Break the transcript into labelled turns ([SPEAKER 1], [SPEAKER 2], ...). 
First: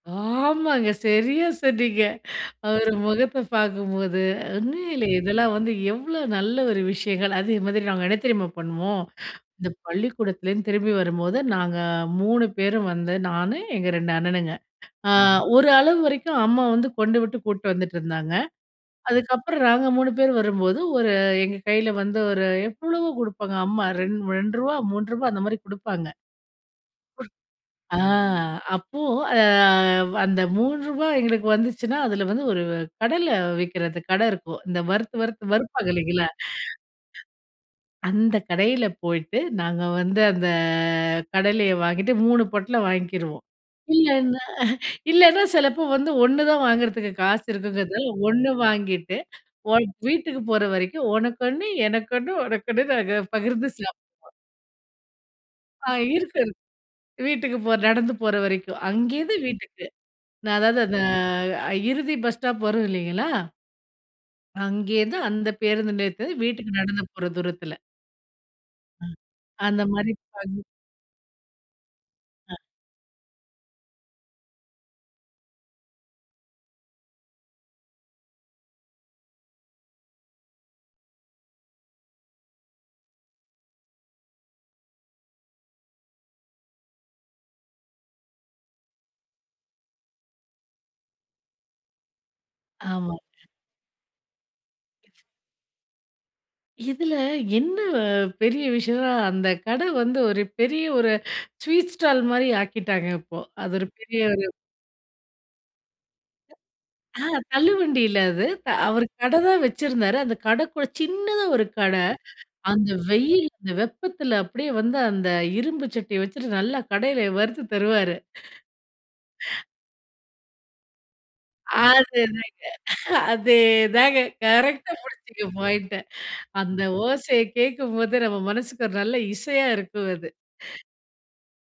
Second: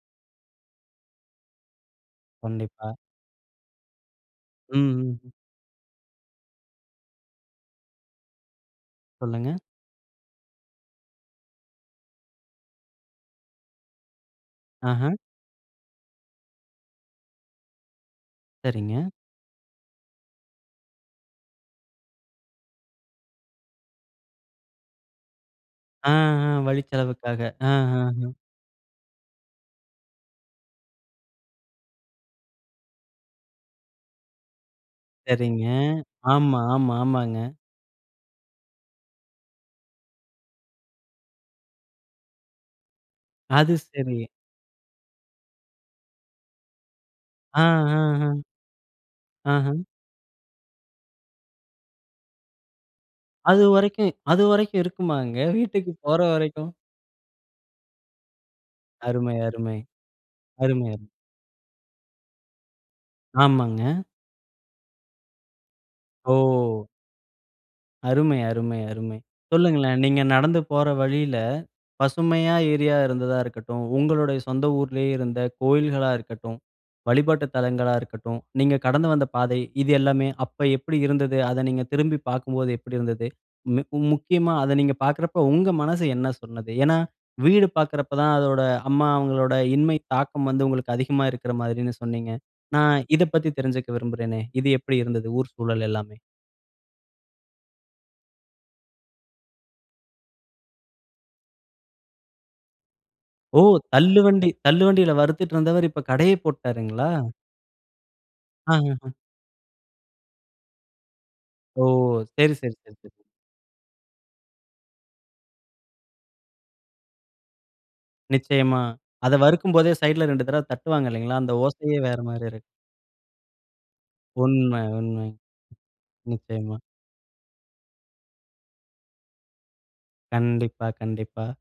[SPEAKER 1] ஆமாங்க. சரியா சொன்னீங்க.
[SPEAKER 2] கண்டிப்பா.
[SPEAKER 1] ஒரு முகத்த பார்க்கும்போது, ஒண்ணு இல்ல
[SPEAKER 2] ம், ம்.
[SPEAKER 1] இதெல்லாம் வந்து எவ்ளோ நல்ல ஒரு விஷயங்கள். அதே மாதிரி நாங்க என்ன தெரியுமா பண்ணுவோம்?
[SPEAKER 2] சொல்லுங்க.
[SPEAKER 1] இந்த பள்ளிக்கூடத்துலேருந்து திரும்பி வரும்போது நாங்க 3 பேரும் வந்து, நானு எங்க 2 அண்ணனுங்க.
[SPEAKER 2] ஆஹா!
[SPEAKER 1] அ ஒரு அளவு வரைக்கும் அம்மா வந்து கொண்டுவிட்டு, கூட்டிட்டு வந்துட்டுருந்தாங்க.
[SPEAKER 2] சரிங்க.
[SPEAKER 1] அதுக்கப்புறம் நாங்க 3 பேர் வரும்போது, ஒரு எங்க கையில வந்து ஒரு எவ்ளவோ கொடுப்பாங்க அம்மா. ரூ. 2, ரூ. 3 அந்த மாதிரி
[SPEAKER 2] ஆ,
[SPEAKER 1] குடுப்பாங்க.
[SPEAKER 2] ஆ, வழி செலவுக்காக.
[SPEAKER 1] ஆ,
[SPEAKER 2] ஆஹஹ.
[SPEAKER 1] அப்போ அந்த ரூ. 3 எங்களுக்கு வந்துச்சுன்னா, அதுல வந்து ஒரு கடையில விக்கிறது கட இருக்கும். இந்த வறுத்து வறுத்து
[SPEAKER 2] சரிங்க.
[SPEAKER 1] வறுப்பாங்க இல்லைங்களா?
[SPEAKER 2] ஆமா, ஆமா, ஆமாங்க.
[SPEAKER 1] அந்த கடையில போயிட்டு நாங்க வந்து அந்த கடலையை வாங்கிட்டு 3 பொட்டலம் வாங்கிக்கிருவோம்.
[SPEAKER 2] அது சரி.
[SPEAKER 1] இல்லன்னா, இல்லன்னா சிலப்போ வந்து 1 தான் வாங்குறதுக்கு காசு
[SPEAKER 2] ஆ, ஆ,
[SPEAKER 1] இருக்குங்கிறதுநால
[SPEAKER 2] அ.
[SPEAKER 1] 1 வாங்கிட்டு
[SPEAKER 2] ஆஹ.
[SPEAKER 1] வீட்டுக்கு போற வரைக்கும் உனக்கு 1 எனக்கொன்னு உனக்கொன்னு நாங்க
[SPEAKER 2] அது
[SPEAKER 1] பகிர்ந்து
[SPEAKER 2] வரைக்கும்
[SPEAKER 1] சாப்பிடுவோம்.
[SPEAKER 2] அது வரைக்கும் இருக்குமாங்க. வீட்டுக்கு
[SPEAKER 1] ஆ
[SPEAKER 2] போற
[SPEAKER 1] இருக்கு.
[SPEAKER 2] வரைக்கும்.
[SPEAKER 1] வீட்டுக்கு போ நடந்து போற வரைக்கும். அங்கிருந்து
[SPEAKER 2] அருமை, அருமை.
[SPEAKER 1] வீட்டுக்கு நான் அதாவது
[SPEAKER 2] அருமை,
[SPEAKER 1] அந்த
[SPEAKER 2] அருமை.
[SPEAKER 1] இறுதி பஸ் ஸ்டாப் வரும் இல்லீங்களா?
[SPEAKER 2] ஆமாங்க.
[SPEAKER 1] அங்கேயிருந்து அந்த பேருந்தில வீட்டுக்கு
[SPEAKER 2] ஓ!
[SPEAKER 1] நடந்து போற தூரத்தில.
[SPEAKER 2] அருமை, அருமை,
[SPEAKER 1] அ,
[SPEAKER 2] அருமை.
[SPEAKER 1] அந்த
[SPEAKER 2] சொல்லுங்களேன்
[SPEAKER 1] மாரி
[SPEAKER 2] நீங்க நடந்து
[SPEAKER 1] [unintelligible]
[SPEAKER 2] போற வழியில பசுமையா
[SPEAKER 1] அ.
[SPEAKER 2] ஏரியா இருந்ததா இருக்கட்டும். உங்களுடைய சொந்த ஊர்லயே இருந்த கோவில்களா இருக்கட்டும், வழிபாட்டு தலங்களா இருக்கட்டும். நீங்க கடந்து வந்த பாதை, இது எல்லாமே அப்போ எப்படி இருந்தது? அதை நீங்க திரும்பி பார்க்கும்போது எப்படி இருந்தது? மிக் முக்கியமா அத நீங்க பார்க்கிறப்போ உங்க மனசு என்ன சொன்னது? ஏன்னா வீடு பாக்கிறப்போ தான் அதோட அம்மா அவங்களோட இன்மை தாக்கம் வந்து உங்களுக்கு அதிகமா இருக்கற மாரின்னு சொன்னீங்க. நான்
[SPEAKER 1] ஆமா.
[SPEAKER 2] இதை பத்தி தெரிஞ்சுக்க விரும்புறேனே. இது எப்படி இருந்தது? ஊர் சூழல் எல்லாமே.
[SPEAKER 1] இதுல என்ன பெரிய விஷயம்னா? அந்த கடை வந்து ஒரு பெரிய ஒரு ஸ்வீட் ஸ்டால் மாரி ஆக்கிட்டாங்க இப்போ.
[SPEAKER 2] ஓ!
[SPEAKER 1] அது ஒரு
[SPEAKER 2] தள்ளு
[SPEAKER 1] பெரிய ஒரு
[SPEAKER 2] வண்டி தள்ளு வண்டியில வறுத்துட்டு இருந்தவர். இப்போ கடையே போட்டுட்டாருங்களா?
[SPEAKER 1] அ தள்ளுவண்டில அது அவரு
[SPEAKER 2] ஆஹஹ.
[SPEAKER 1] கடை தான் வச்சிருந்தாரு. அந்த கடை கூட சின்னதா ஒரு
[SPEAKER 2] ஓ!
[SPEAKER 1] கடை.
[SPEAKER 2] சரி, சரி,
[SPEAKER 1] அந்த
[SPEAKER 2] சரி.
[SPEAKER 1] வெயில் அந்த வெப்பத்துல அப்படியே வந்து அந்த இரும்பு சட்டி வச்சுட்டு நல்லா கடையில வறுத்து தருவாரு.
[SPEAKER 2] நிச்சயமா. அத வறுக்கும் போதே சைட்ல 2 தடவ தட்டுவாங்க இல்லீங்களா? அந்த ஓசையே வேற
[SPEAKER 1] அது
[SPEAKER 2] மாரி இருக்
[SPEAKER 1] அதேதாங்க அதேதாங்க.
[SPEAKER 2] உண்ம,
[SPEAKER 1] கரெக்ட்டா
[SPEAKER 2] உண்ம.
[SPEAKER 1] புடிச்சீனு பாயிண்ட்ட.
[SPEAKER 2] நிச்சயமா.
[SPEAKER 1] அந்த ஓசைய கேக்கும்போது நம்ம மனசுக்கு ஒரு நல்ல இசையா இருக்கும் அது.
[SPEAKER 2] கண்டிப்பா, கண்டிப்பா.